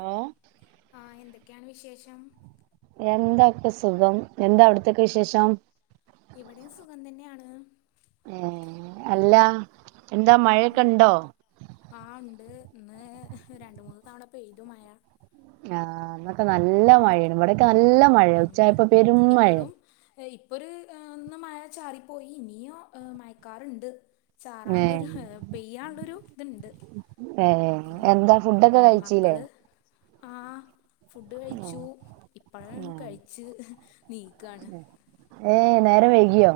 Hello ആ എന്തെക്കെയാണ് വിശേഷം? എന്ത ഒക്കസുഖം എന്താ അവ്ട്ത്തെക്കെ വിശേഷം? ഇവിടെയും സുഖം തന്നെയാണ്. ഏഹേ എല്ല എന്താ മഴക്കെണ്ടോ? ആഹ് ണ്ട് ഇന്ന് രണ്ട് മൂന്ന് തവണ പെയ്തു മഴ ആ ഇന്നൊക്കെ നല്ല മഴേണ് ഇവടെക്കെ നല്ല മഴ ഉംഹ് ഉച്ചായപ്പോ പെരും മഴ ഇപ്പഴും ഇപ്പൊര് ഏഹ് ഒന്ന് മഴ ചാറിപ്പോയി ഇനിയും മഴക്കാറ്ണ്ട് ഏ ചാറാനുള്ളൊരു പെയ്യാള്ളൊരു ഇത്ണ്ട് ഏ എന്താ ഫുഡൊക്കെ മ് കഴിച്ചീല്ലേ മക്കള് ആഹ് ഫുഡ് കഴിച്ചു ഇപ്പഴങ്ങ് കഴിച്ച് നീക്കാണ് ഏഹേ നേരം വൈകിയോ?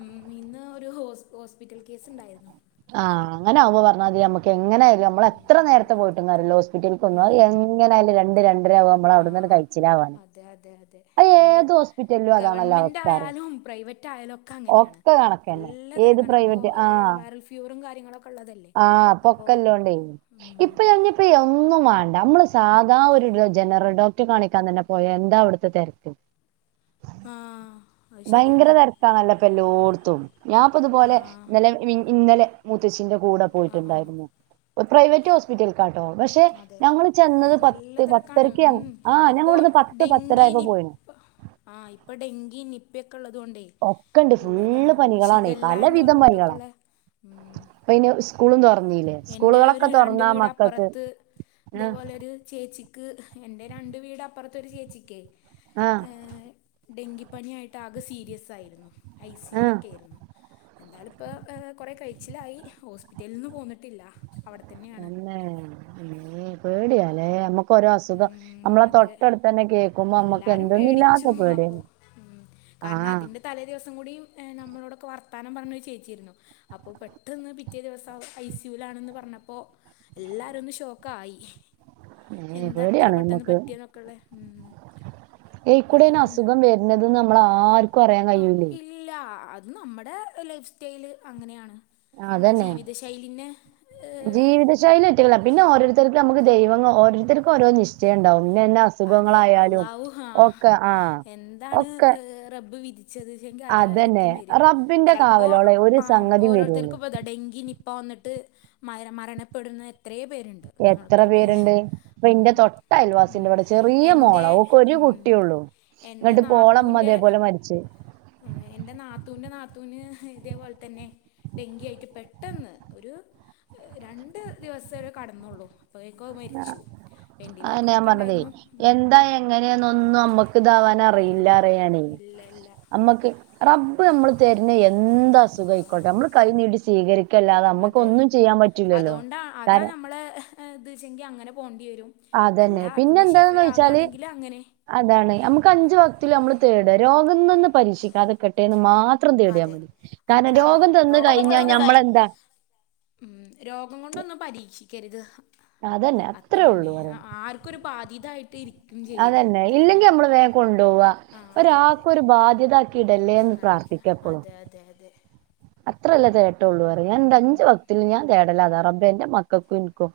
ഉം ഇന്ന് ഒരു ഹോസ് ഹോസ്പിറ്റൽ കേസ്ണ്ടായിരുന്നു ആ അങ്ങനാവുമ്പോ പറഞ്ഞാതിരി യമ്മക്ക് എങ്ങനെയാലും നമ്മള് എത്ര നേരത്തെ പോയിട്ടും കാര്യല്ല ഹോസ്പിറ്റൽക്ക് ഒന്നും അത് എങ്ങനെ ആയാലും രണ്ട് രണ്ട് ആഹ് അതെ അതെ അതെ അത് ഏത് ഹോസ്പിറ്റലിലും അതാണല്ലോ ഗവൺമെന്റ് അവസ്ഥ അറിയോ ആയാലും പ്രൈവറ്റ് റ്റയലൊക്കെ അങ്ങനെയാണ് ഒക്കെ കണക്കന്നെ നല്ല ഏത് തെരക്കാണ് ഇപ്പൊ പ്രൈവറ്റ് വൈറൽ ഫ്യൂറും കാര്യങ്ങളൊക്ക ആഹ് അപ്പോ ഒക്കെ ഇല്ലോണ്ടേ ഉം ഇപ്പൊ ഞ ഇപ്പൊ ഒന്നും വണ്ടാ നമ്മള് സാധാ ഒരു ജനറൽ ഡോക്ടർ റെ, കാണിക്കാൻ തന്നെ പോയ എന്ത അവിടുത്തെ തെരക്ക് ആഹ് അത് ഭയങ്കര ശരിയാണ് തെരക്കാണല്ലൊ ഇപ്പൊ എല്ലോടത്തും ഞാൻപ്പൊ ഇതുപോലെ ആഹ് ഇന്നലെ മിൻ ഇന്നലെ മൂത്തച്ചിന്റെ കൂടെ ആഹ് പോയിട്ടുണ്ടായിരുന്നു പ്രൈവറ്റ് ഹോസ്പിറ്റൽ ക്കാട്ടോ, പക്ഷെ അതെ ഞങ്ങൾ ചെന്നത് നല്ല പത്ത് തിരക്കാണ് പത്തരക്ക് ഉം ആഹ് ഞങ്ങൾ ഇപ്പോൾ ഇടുന്ന് പത്ത് പത്തര ഡെങ്കി ആയപ്പോ പോയിണ് നിപ്പ ആ ആഹ് ഇപ്പൊ ഡെങ്കി നിപ്പിയൊക്കെ ഉള്ളത്കൊണ്ടേ ഒക്കെ ഉണ്ട് നല്ല ഫുള്ള് ഇതാണ് പനികളാണ് ശിഖല്ല എന്ന് പലവിധം പറഞ്ഞിട്ടൊക്കെ പനികളാണ് ഉള്ളെ ഉം ഇപ്പൊ ഇനി സ്കൂളും തുറന്നില്ലേ എന്റെ സ്കൂളുകളൊക്കെ ഒരു രണ്ട് തുറന്നാ വീട് മക്കൾക്ക് അപ്പുറത്ത് ആ ഇതേപോലെ ഒരു ചേച്ചിക്ക് എന്റെ രണ്ട് വീട് അപ്പർത്തെ ഒരു ചേച്ചിക്കെ ആഹ് ഡെങ്കിപ്പനിയായിട്ട് ആകെ സീരിയസായിരുന്നു ഐ സി യുൽ ആ ഒക്കെ ആയിരുന്നു എന്തായാലും ഇപ്പൊ ഏ കുറെ കഴിച്ചിലായി ഹോസ്പിറ്റലിൽ നിന്ന് പോന്നിട്ടില്ല അവിടെ തന്നെയാണ് ഇമ്മേ പേടിയാലേ നമ്മക്ക് ഓരോ അസുഖം ഉം നമ്മളെ അതെ തൊട്ടടുത്തന്നെ കേൾക്കുമ്പൊ നമ്മക്ക് എല്ലാരും പേടിച്ചു എന്താനില്ലാത്ത അപ്പോ പേടിയാണ് ഉം കാരണം ആഹ് അതിന്റെ തലേ ദിവസം കൂടിയും നമ്മളോടൊക്കെ വർത്താനം പറഞ്ഞ ഒരു ചേച്ചിയായിരുന്നു അപ്പൊ പെട്ടന്ന് പിറ്റേ ദിവസം ഐ സി യുലാണ് എന്ന് പറഞ്ഞപ്പോ എല്ലാരും ഒന്ന് ഷോക്കായി മഇമ്മേ എന്താ ഇത്ര പേടിയാണ് പെട്ടെന്ന് നമ്മക്ക് പറ്റിയെന്നൊക്കെള്ളെ ഉം എയ്ക്കൂടെ അയിന് അതാണ് അസുഖം വര് ണത്, നമ്മക്ക് ആർക്കും അറിയാൻ ആഹ് കഴിയൂല ഇല്ല അത് നമ്മുടെ ലൈഫ് സ്റ്റൈല് അങ്ങനെയാണ് നമ്മുടെ അതന്നെ ജീവിത ശൈലിനെ ഏഹ് ജീവിതശൈലി ആയിട്ടല്ല പിന്നെ ഓരോരുത്ത ത്തർക്ക്, നമുക്ക് ദൈവം ഓരോരുത്തർക്ക് ഓരോ നിശ്ച്ചയം ഉണ്ടാവും ഇന്ന എന്ന അസ് അതെ അള്ളാവു ആഹ് ആഹ് എന്താണ് ഒക്കെ റബ്ബ് വിധി ച്ചതിച്ചെങ്കി, അതന്നെ അതായിരിക്കും വര റബ്ബിന്റെ ചിലപ്പോ കാവലോളെ ഒരു ആഹ് സംഗതിയും വരുള്ളൂ ഓരോരുത്തർക്കും ഇതാ ഡെങ്കി നിപ്പ വന്നിട്ട് മര മരണപ്പെടുന്നു എത്ര പേരുണ്ട് എത്ര നമ്മൾക്ക്‌ ഇടയില് പേരുണ്ട് ഇപ്പൊ ഉം ഇന്റെ തൊട്ട ഉം അയൽവാസിന്റെ ഇവിടെ ചെറിയ എന്റെ മോളാ ഓക്ക് ഒരു ഉം കുട്ടിയുള്ളൂ എന്റെ എന്നിട്ട് ഇപ്പൊ ഓളെ ഉമ്മ നാത്തൂന്റെ ഇതേപോലെ മരിച്ച് ആഹ് എന്റെ നാത്തൂന്റെ നാത്തൂന് ഇതേപോലെത്തെന്നെ ഡെങ്കി ആയിട്ട് പെട്ടെന്ന് ഒര് രണ്ട് ദിവസേ കടന്നൊള്ളു അപ്പോയേക്കും അത് മരിച്ചു അതന്നെ ഞാൻ വെന്റിലേറ്ററിലൊക്കെ പറഞ്ഞതേ ഉണ്ടായിരുന്നു ഉം. എന്താ എങ്ങനെ എന്നൊന്നും നമ്മക്ക് ഇതാവ അറിയില്ല അല്ല പറയാ ഞാനെ ഇല്ല ഇല്ല നമ്മക്ക് റബ്ബ് നമ്മള് തരുന്ന എന്താ അസുഖം ആയിക്കോട്ടെ നമ്മള് കൈനീടി സ്വീകരിക്ക അതെ അതോണ്ടാ അതാ കാരണം നമ്മളെ ഇതേച്ചെങ്കി അങ്ങനെ പോകേണ്ടിവരും അല്ല അതന്നെ പിന്നെ അതിന്ന് ശിഫ എന്താന്ന് വെച്ചാല് ആകുകയാണെങ്കിൽ അങ്ങനെ അതാണ് അമ്മക്ക് അഞ്ചുവക്‌തിലും അമ്മള് തേടാ രോഗംന്നിന്ന് പരീക്ഷിക്കാതെകെട്ടേന്ന് മാ മാത്രം അതെ തേടിയാമതി കാരണം അത്രേ ഉള്ളൂ രോഗംതന്ന് രോഗം കഴിഞ്ഞാ കൊണ്ടൊന്നും ഞമ്മളെന്താ ഉം രോഗംകൊണ്ടൊന്നും പരീക്ഷിക്കര്ത് അതന്നെ അത്രേ ഉള്ളൂ അത്രയെന്നേ ആ പറയാൻ ആർക്കും ഒരു ബാധീതായിട്ട് ഇരിക്കും ചെയ്യരുത് അത്രേണ് ആഹ് ഒരാക്കും ഒരു ബാധ്യത്താക്കി ആ ഇടല്ലേന്ന് അതെ പ്രാർത്ഥിക്കപ്പളും അതെ അതെ അതെ അത്രല്ലേ തേട്ടള്ളൂ അറിയൂ ഞാൻന്റെ അഞ്ച് ഉം വക്തിലും ഞാൻ തേടലതാ റബ്ബേ ഇന്റെ മക്കക്കും ഇൻക്കും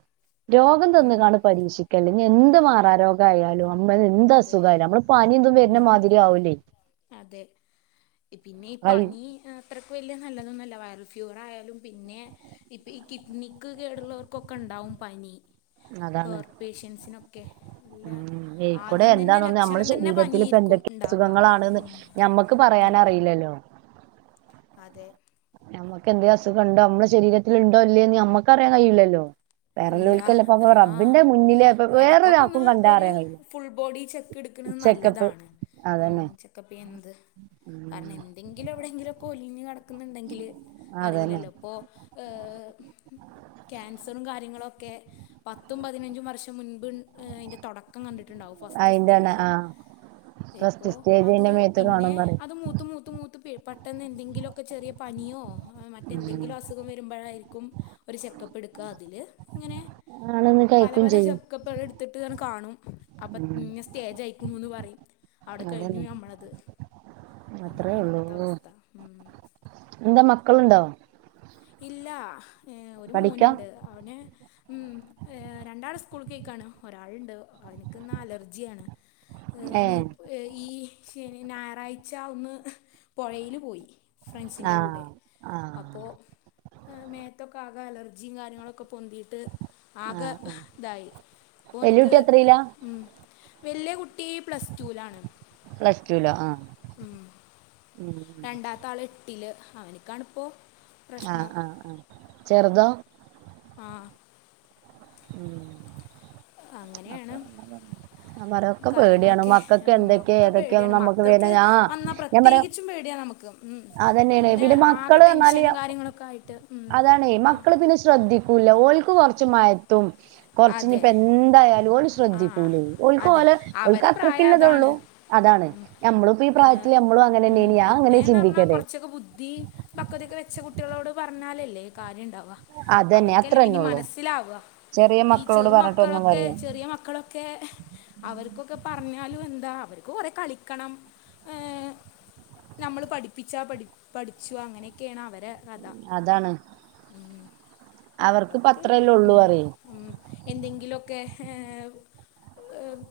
രോഗം ഉം തന്ന്കാണ്ട് പരീക്ഷിക്കല്ലേ ഇഞ്ഞി ആ എന്ത് മാറാരരോഗം ആയാലും നമ്മള് എന്ത്‌ അതെ അസുഖയാലും നമ്മള് പനി ഇതും ഉം വെര്നമാതിരി ആവൂലേ അതെ ഇപിന്നെ ആയി ഈപനി അത്രക്ക് വെല്ല്യ നല്ലതൊന്നല്ല വയറൽഫ്യൂറആയാലും പിന്നേ ഇപ്പം ഇകിഡ്നിക്ക് കേടുള്ളവർക്കൊക്കെ ഇണ്ടാവുംപനി അതാണ് ഹാർട്ട്പേഷ്യൻസിനൊക്കെ നല്ല നെയ്ക്കൂടെ ആദ്യം തന്നെ എന്താന്നൊന്നുഅമ്മളെ ലക്ഷണം തന്നെ ശരീരത്തില് പനിയായിരിക്കും പ്പഎന്തൊക്കെ ഉണ്ടാവുക അസുഖങ്ങളാണ്ന്ന് ഞമ്മക്ക് ഉം, പറയാനറിയില്ലല്ലോ അതെ നമ്മക്ക് എന്തേഅസുഖഇണ്ടോ അമ്മളെ ശരീരത്തിലിണ്ടോ ഇല്ലേന്ന് നമ്മുക്കറിയാൻ കഴിയൂല്ലല്ലോ ഇല്ല വേറെല്ലോൽക്കല്ലേ ഇപ്പപ്പൊ ആഹ് റബ്ബിന്റെ മുന്നില് ഇപ്പൊ വേറൊരാൾക്കും എടക്കൊക്കെന്ന് കണ്ടാ ഒരു അറിയാൻ കഴിയില്ല ഫുൾബോഡിചെക്ക് ചെക്കപ്പ് ക്ക്ണനല്ലതാണ് ഉ അതന്നെ ചെക്കപ്പ്എന്ത്‌ പറഞ്ഞ എ ന്തെങ്കിലൊവിടെയെങ്കിലൊക്കെ ഒലിഞ്ഞ്കടക്കുന്നുണ്ടങ്കില് അതന്നെ അറിയില്ലല്ലോ ഓഹ് ക്യാൻസറു കാ നിങ്ങളൊക്കെ പത്തുംപതിനഞ്ചും വർഷംമുൻപ് അയിന്റെ തൊട ക്കം കണ്ടിട്ട്ണ്ടാവും അയിന്റെണ് ഫസ്റ്റ്സ്റ്റേജ് ആഹ് ഇപ്പോ ഫസ്റ്റ് അത് സ്റ്റേജിന്റെ മേത്ത് കാണും പിന്നേ പറയും അത് മൂത്ത്മൂത്ത് മൂ പീ പെട്ടെന്ന് എന്തെങ്കിലുഒക്കെ ചെറിയപനിയോ ഉം മറ്റെന്തെങ്കിലുംഅസുഖം വെരുമ്പഴായിരിക്കും ഒര് ചെക്കപ്പ്എടുക്ക അതില് ഇങ്ങനെ ആണെന്ന് കഴിക്കും പലപല ചെ ചെയ്യും ക്കപ്പ് അതെഎടുത്തിട്ട്അത്‌കാണും അപ്പ ഉം ഇന്നസ്റ്റേജ്അയിക്കൂണൂന്ന്പറയും അവടെ കഴിഞ്ഞു അതന്നെ ഞമ്മളത് അത്രേ അങ്ങനെയാണ് ഇപ്പത്തെഅവസ്ഥ ഉം എന്താമക്കള്ണ്ടോ ഇല്ല ഏഹ് പഠിക്കാ ഒരുമോന്ണ്ട് അവന് ഉ രണ്ടാള്സ്കൂൾക്കയ്ക്കാണ് ഒരാള്ണ്ട് അവൻക്ക്ന്നഅലർജിയാണ് ഹ്ഓന് ഏഹ് ഏഈ ശനിംഞായറാഴ്ച ഒന്ന് പൊഴയില് പോയി ആഹ് ഫ്രണ്ട്സിൻന്റെകൂടെ ആഹ് അപ്പോൾ ആ മേതൊക്കെആകെ അലർജിം കാര്യങ്ങളൊക്കെ പൊന്തി ട്ട് ആഹ് ആഹ് ആകെതായി വെല്ല്യ ഇപ്പൊഓന്ക്ക് കുട്ടി എത്രയിലാ ഉം വെല്ല്യകുട്ടീ പ്ലസ് റ്റൂലാണ് പ്ലസ് റ്റൂലോ ആഹ് രണ്ടാത്തആള് എട്ടില് അവനിക്കാണിപ്പോ ആഹ് ആഹ് ആഹ് ചെറ്തോ ആഹ് ഉം അങ്ങനെയാണ് അപ്പൊവന്നതന്നേ ഞാൻപറയഒക്കെ പേടിയാണ് കാര്യങ്ങളൊക്കെ മക്കക്ക് ഉം, ഒക്കെ എന്തക്കേഏതൊക്കേഒന്നും പേടിയാണ് അമ്മക്ക് മക്കൾക്ക് വിവരംഞാ വന്നാൽ ഞാപറയ പ്രത്യേകിച്ചും പേടിയാണ് നമുക്ക് ഉം. അതന്നേണ് പിന്നെ ആകെ മക്കള്അറിഞ്ഞാലിയ ടെൻഷനും കാര്യങ്ങളൊക്കെ ആയിട്ട് ഉം. അതാണ് ആ മക്കള്പിന്നെശ്രദ്ധി കൂല ഓൽക്ക്കൊറച്ച്മയത്തും കൊറച്ച് അതെ ഇഞ്ഞിപ്പഎന്തായാ ആ ശ്രദ്ധിക്കൂലേ അതെ ഓൽക്ക്‌ഓലെ ഓൽക്ക് അവരെ പ്രായം അത്രക്കിള്ളതൊള്ളൂ അതാണ് അതാണ് നമ്മളും ഇപ്പഈപ്രായത്തില് അമ്മളും അങ്ങനെന്നേനി ഞാഅങ്ങനെ ചിന്തിക്കല് ച്ചക്കെ ബുദ്ധി പക്വതയൊക്കെവെച്ച കുട്ടികളോട്പറഞ്ഞാലല്ലേ കാര്യണ്ടാവ അതന്നെ അത്ര അവർക്കല്ലേ തന്നെ പിന്നിം ഉള്ളൂ മനസ്സിലാവ ചെറിയ ഈ മക്കളോട് പറഞ്ഞിട്ടൊന്നും ചെറുമക്കളൊക്കെ കാര്യല്ല ചെറിയ മക്കളൊ ക്കേ അവർക്കൊക്കെപറഞ്ഞാലും എന്താ അവർക്ക്കൊറെ കളിക്കണം നമ്മള്പഠിപ്പിച്ചാപഠി പഠിച്ചു അങ്ങനെക്കെയേണ അവരെകഥ അതാണ് ഉം അവർക്കിപ്പ അത് അത്രല്ലേ ഉള്ളൂ ഉം പറയും എന്തെങ്കിലുമൊക്കെ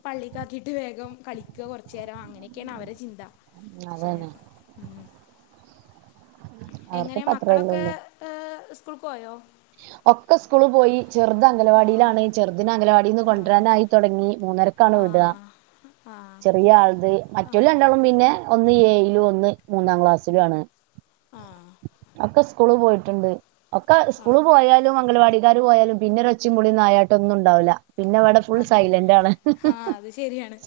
പള്ളിക്കാക്കീയിട്ട് വേഗം കളിക്കുക കുറച്ചുനേരം അങ്ങനെയൊക്കെയാണ് അവരുടെ ചിന്ത ശെ അതന്നെ ഉ എങ്ങനെ അവർക്കിപ്പ അത്രല്ലേ മക്കളൊക്കെ ഉള്ളൂ സ്കൂൾക്ക് പോയോ ഒക്കെ സ്കൂള് പോയി ചെറുത് അംഗന ആ വാടിയിലാണ്ചെറുതിനെ അംഗന വാടിന്ന് ആ കൊണ്ടുവരാനായി തുടങ്ങി മൂന്നരക്കാണ് ആ വിടുക ആ ചെറിയ ആളത് ആ മറ്റല്ല രണ്ടാളും പിന്നെ ഒന്ന് ഏഴിലും ഒന്ന് മൂന്നാം ക്ലാസ്സിലും ആണ് ആ ഒക്ക സ്കൂള് പോയിട്ട്ണ്ട് ഒക്കെ ആ സ്കൂള് പോയാൽ. ലും അംഗൽവാടിക്കാര് പോയാലും പിന്നെരൊച്ചിം ബുളിം നായട്ടൊന്നുണ്ടാവുല. പിന്നവടെ ഫുൾ അതെ സൈലൻ്റാണ്. ആ അത് ശരിയാണ്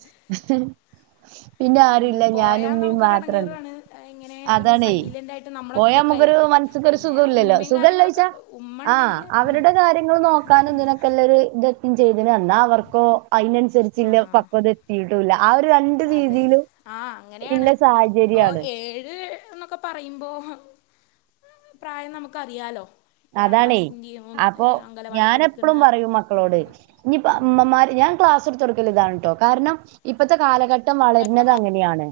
പിന്നെ ഉം, ആരുല്ല ഞാനു പോയാൽ മ്മിം നമുക്കൊരു മാത്രണ്ട് ഇടങ്ങേറാണ് ഇങ്ങനെ ഒരു അതാണെ സൈലൻ്റ് ആയിട്ട് നമ്മൾ പോയാമ്മക്കൊരു ഒറ്റക്കായിരിക്കും മൻസ് സ്ക്കൊരു പിന്നെ സുഖൂല്ലല്ലോ ഉമ്മയും സുഖല്ലെയ്ച്ച. കാര്യങ്ങളൊക്കെ ഉമ്മ ആഹ് ഉണ്ടെങ്കിൽ ഉം, അവരുടെ കാര്യങ്ങള് നോക്കാനും തിനൊക്കെല്ലരു ത്. ചെയ്ത്ണ് എന്നാ അവർക്കോ ആ അയിനൻസര്ച്ച്ല്ല പക്വത എത്തിട്ടുല്ല ആ ഒരു രണ് അതെ ആഹ് അങ്ങനെയാണ് പ്പൊ സാഹചര്യാണ് ഏഴ് ന്നൊക്ക പറയ്മ്പോ പ്രായം നമുക്കറിയാലോ. ഏഴാം അതാണേ ക്ലാസ്സിൻ്റെയും അപ്പൊ അംഗനവാടി പഠിക്കുന്ന ഞാനെപ്പളും പറയൂ മക്കളോട് കുട്ടിൻ്റെയും ഞ്പ്പ മ്മമ്മാര് ഞാ ക്ലാസ്ട്ത്തൊട്ക്കല് ഇതാണ് ട്ടോ കാര്ണം ഇപ്പത്തെ കാലഘട്ടം ഘട്ടം വളര്നത് അങ്ങനെയാണ്.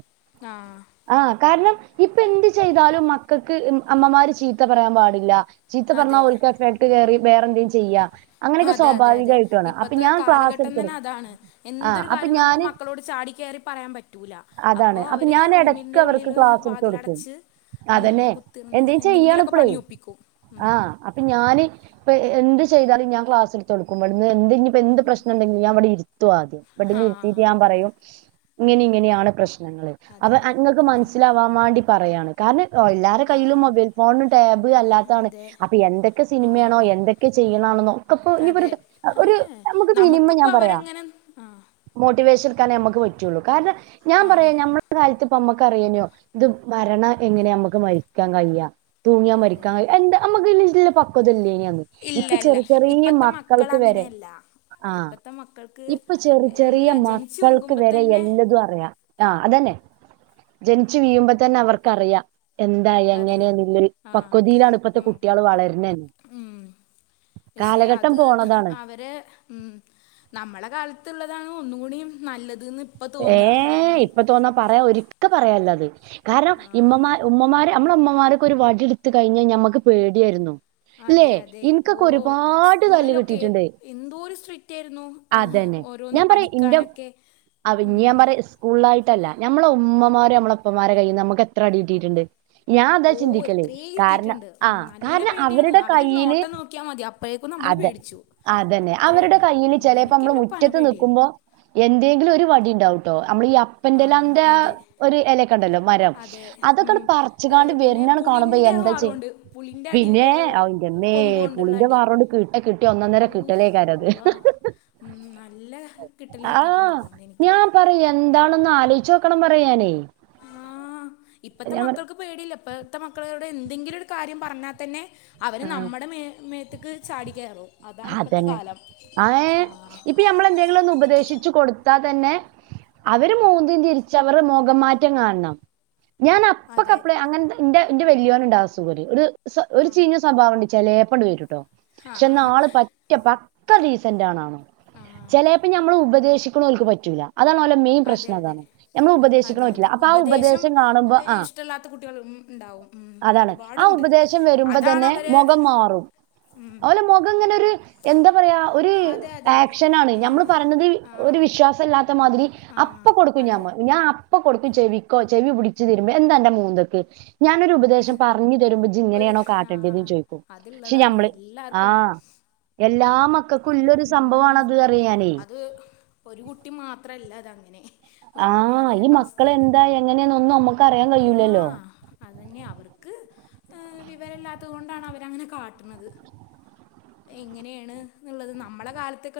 ആഹ് ആഹ് കാരണം ഇപ്പെന്ത് ചെയ്താലും മക്കക്ക് ഇം അമ്മമാര് ചീത്ത പറയാ പാടില്ല. ചീത്തപർഞ്ഞാ ഓൽക്കെഫേട്ട് കേറി ബേറെന്തേം ചി ഹതെ അതെ അതെ അപ്പൊ ഇപ്പത്തെ ഞാൻ ക്ലാസ് കാലഘട്ടം തന്നെ എടുത്തെടുക്കും. അതാണ് ആ എന്തൊരു അപ്പൊ കാര്യം നമുക്ക് ഞാന് മക് ക്കളോട് ചാടി കേറി പറയാ പറ്റൂല അപ്പോ അതാണ് അപ്പൊ അവര് ഞാൻ എടക്ക് റൂമിന്റെ അവർക്ക് ഉള്ളില് ക്ലാസ് എടുത്ത് കൊടുക്കും. വാതിലടച്ച്. ഉം അതന്നെ കുത്തിർന്ന് എന്തെങ്കിലൊക്കെ പണിയൊപ്പിക്കും. ആഹ് അപ്പ ഞാന് പ്പ എ എന്ത് ചെയ്താലും ഞാ ക്ലാസ്ട്ത്തൊട്ക്കും ബട്ന്ന് എന്ത്ഞ്ഞ്. പ്പെന്ത് പ്രശ്നണ്ടെങ്കിലും ഞാവടെ ഇര്ത്തു ആദ്യം ബെഡിലിത്തിറ്റ് ആഹ് ഞാ പറയും. ങ്ങനി ങ്ങനി ആണ് പ്രശ്നങ്ങള് അപ അതെ അ ങ്ങക്ക് ഉം മൻസ്സിലാവാ വാണ്ടി. പറയാണ് കാരണം ഒ എല്ലാരെ കയ്യിലും ആഹ് മൊബൈൽ ഫോണും ടാബ് അല്ലാ താണ് അതെ അപ്പയെന്തെക്കെ സിനിമേണോ ആഹ് എന്തെക്കെ ചെയ്യ്ണാണ്ന്നോ ഒക്കപ്പോ ഞ്ഞ്പ്പൊരു അ ഒരു നമുക്ക്പ്പൊ അവരെങ്ങനെ ആഹ്. മോട്ടിവേഷട്ക്കാനേ ഞ്ഞമ്മക്ക് പറ്റുള്ളൂ കാരണ ഞാ ആഹ് പറയാ ഞ്ഞമ്മൾ. പ കാൽത്ത് പ്പമ്മക്കറ്യേനോ ഇത് മരണ എങ്ങനെയാ മ്മക്ക് മരിക്കാൻ കയ്യ തൂങ്ങ്യ മരി അതെ എന്ത അമ്മക്കയ്‌ല്ച്ച്ള്ള പക്വതല്ലേന്യന്ന് ഇല്ല ഇപ്പ ഇല്ല ചെറി ചെറീ ഇപ്പത്തെ മക്കള് മക്കൾക്ക് വരെ. അങ്ങനെയല്ല ആഹ് ഇപ്പത്തെ മക്കൾക്ക് ഇപ്പ ചെറി ചെറിയ എല്ലാ ജനിച്ചു മക്കൾക്ക് വിങ്കുമ്പോ വരെ തന്നെ എല്ലതു അറിയാ. ആഹ് അതന്നെ ജൻച്ചു വീയുമ്പ തന്നെ അവർക്കറിയ എന്താ അതെ എങ്ങനെന്ന്ല്ലര്. ആഹ് പക്വതീലാണ് ഇപ്പത്തെ ഉം കുട്ട്യാള് വളര്ന ഉം പക്ഷെ കാലഘട്ടം അത് പോണതാണ്. അവരെ ഉം നമ്മള കാൽത്ത്ള്ളതാണ് ഒന്നുകൂടിം നല്ലത് ന്ന്. ഏ ഇപ്പ തോന്ന പറയാ ഒരിക്ക പറയാല്ലത് കാരണം ആഹ് ഇമ്മമാ ഉമ്മമാരെ. ഞ്ഞമ്മളമ്മമാരൊക്കൊരു വടിട്ത്ത് കഴിഞ്ഞ ഞ്ഞമ്മക്ക് പേട്യാര്ന്നു. ല്ലെ അതെ അതെ ഓ ഇൻക്കക്കൊരുപാട് തല്ല് സ്കൂളിലൊക്കെ കിട്ടിറ്റ്ണ്ട്. എന്തോരു സ്ട്രിക്റ്റ് ആയിരുന്നു ഏഹ് അതന്നെ ഓരോന്ന് ഞാപറയാ ഇന്റെ പഠിക്കാനൊക്കെ അവ് പഞ് ഉം ഞ്ഞാപറ്യ ഇസ്കൂൾലായ്ട്ടല്ല ഞ്ഞമ്മള ഉമ്മമാരു ഞ്ഞമ്മളെ പ്പമാരെ കയ്യിന്ന് നമ്മക്കെത്ര അടി കിട്ടിറ്റ്ണ്ട്. ഓഹ് എത്രേ കിട്ടീറ്റ്ണ്ട് ഉം ആ നല്ല കാരണം പേടിയാണ് അവരുടെ അവരൊരു കയ്യില് നോട്ടം നോക്ക്യാ മതി അ പ്പഴേക്കും നമ്മള് അതെ പേടിച്ചു. അതന്നെ അവരുടെ അത്രയാണ് കയ്യില് ഉം, പെലേപ്പമ്മള് എനിക്കെൻ്റെ ഉപ്പാനെ മുറ്റത്ത് പേടിയായിരുന്നു ന്ന്ക്കുമ്പൊ. എന്തേങ്കിലൊര് വടിണ്ടാവുട്ടോ അമ്മളീ ആ അപ്പന്റെലാന്റെ അതെ ഒര് എലെക്കണ്ടല്ലോ. മരം അതെ ഉം, അതൊക്കെട് ഏ, പർച്ച്കാണ്ട് പിന്നെ വര്നാണ് കാണുമ്പൊ പുളിൻ്റെ എന്ത ചെ ഹാറുണ്ട് പുളിൻ്റെ അടി പിന്നേ ഏ, ഔ ൻ്റമ്മേ കൊമ്പ് കൊണ്ടുള്ള പുളിന്റെ അടി വാറോണ്ട് കിട്ട കിട്ട്യ ഒന്നൊന്നര ഊ കിട്ടലേക്കാരത്. അല്ലാ ഉം നല്ല കിട്ടല് കിട്ടിറ്റ്ണ്ട് അതോണ്ടെനി ഞാ പറി എന്താണെന്ന് ആലോയ്ച്ചോക്കണം പറയാനേ. അഹ് ഇപ്പത്തെ മക്കക്ക്. പേടില്ല ഇപ്പഴത്തെ മക്കളേട് എന്തെങ്കിലൊര് കാര്യം പറഞ്ഞാ തന്നെ അവര് ആഹ് നമ്മടെ മേ മേത്ത് ക്ക് ചാടി കയറു അതാണ്പ്പത്ത കാലം. അ ഏഹ് ആ, ഇപ്പ ഞ്ഞമ്മള് എന്തെങ്കിലൊന്ന് ഉപദേശിച്ചു കൊടുത്താ തന്നെ. അവര് മൂന്തിം തിര്ച്ചവറെ മൊഖം മാറ്റം കാൺണം. അതെ ഞാനപ്പക്കപ്ലെ അങ്ങൻത ഇന്റെ ന്റെ വല്ലോന്ണ്ടാ അസുഖരു ഒര്. സ്വ ആ ഒരു ചീഞ്ഞ സ്വഭാവണ്ട് ചെലേപ്പണ്ട് വരുട്ടോ ആ ക്ഷെ ന്നാ ആള്. ഒറ്റ പക്കാ ഡീസന്റ് ആണാവ്ണ് ആ ചെലേപ്പ ഞമ്മള് ഉപദേശിക്ക്ണെഹ് ഓൽക്ക് പറ്റൂല അതാണോലെ മെയിൻ അതെ പ്രശ്നം അതെ അതാണ് ഞമ്മൾ ഉപദേശിക്കണ അതെ അതെ പറ്റൂല അപ്പൊ ആ ഉപദേശം കാണുമ്പോ ഏഹ്, അഹ് ഇഷ്ടമില്ലാത്ത കുട്ടികൾ ഉണ്ടാവും ഉം, അതാണ് ആ ഒരുപാടുണ്ട് ഉപദേശം അതാണ് വെരുമ്പതന്നെ അവര് മൊഖം മാറും ഉം, ഓലെ മൊഖ ഖംങ്ങനൊരു എന്താ പറയാ ഒരു അതെ അതെ ആക്ഷനാണ് ഞമ്മള് ഏഹ്, പറിണത് ആ ഒരു വിശ്വാസല്ലാ ത്തമാതിരി ആ അപ്പൊ കൊടുക്കും അതെ ഞാമ് ഞാ അ പ്പൊകൊട്ക്കും ചെവിക്കോ ചെവി പുടിച്ച് തിര്മ്പേ എന്താ അന്റെ മൂന്തക്ക് ഞാനൊരു ഉപദേശം പറഞ്ഞ്തരുമ്പോ ഇജ്ജ് ഒരു ഇങ്ങനേണോ ആ കാട്ടണ്ടെന്നും ചോയിക്കും പക്ഷെ അതുള്ളതാണ് നമ്മള് എല്ലാവർക്കും ആഹ് ഉണ്ട് എല്ലാ മക്കക്കും ഇല്ലൊരു സംഭവാണ് ഉം. അത് അറ് യ ഞാനെയ് അത് ഒരു കുട്ടി മാത്രല്ല അതങ്ങനെ ആ പ്പൊഎല്ലാരേ ഈ അവസ്ഥയാണത് മക്കളെന്താ എങ്ങനെയാന്നൊന്നും നമ്മക്ക് അറിയാൻ കഴിയൂലല്ലോ അഹ് അതെന്നെ അവർക്ക് ഏഹ് വിവരില്ലാത്തഹ്കൊണ്ടാണ് അവര് അങ്ങനെ കാട്ട്ണത് എങ്ങനേണ് ന്ന്ള്ളത് നമ്മളെ കാലത്തൊക്കെ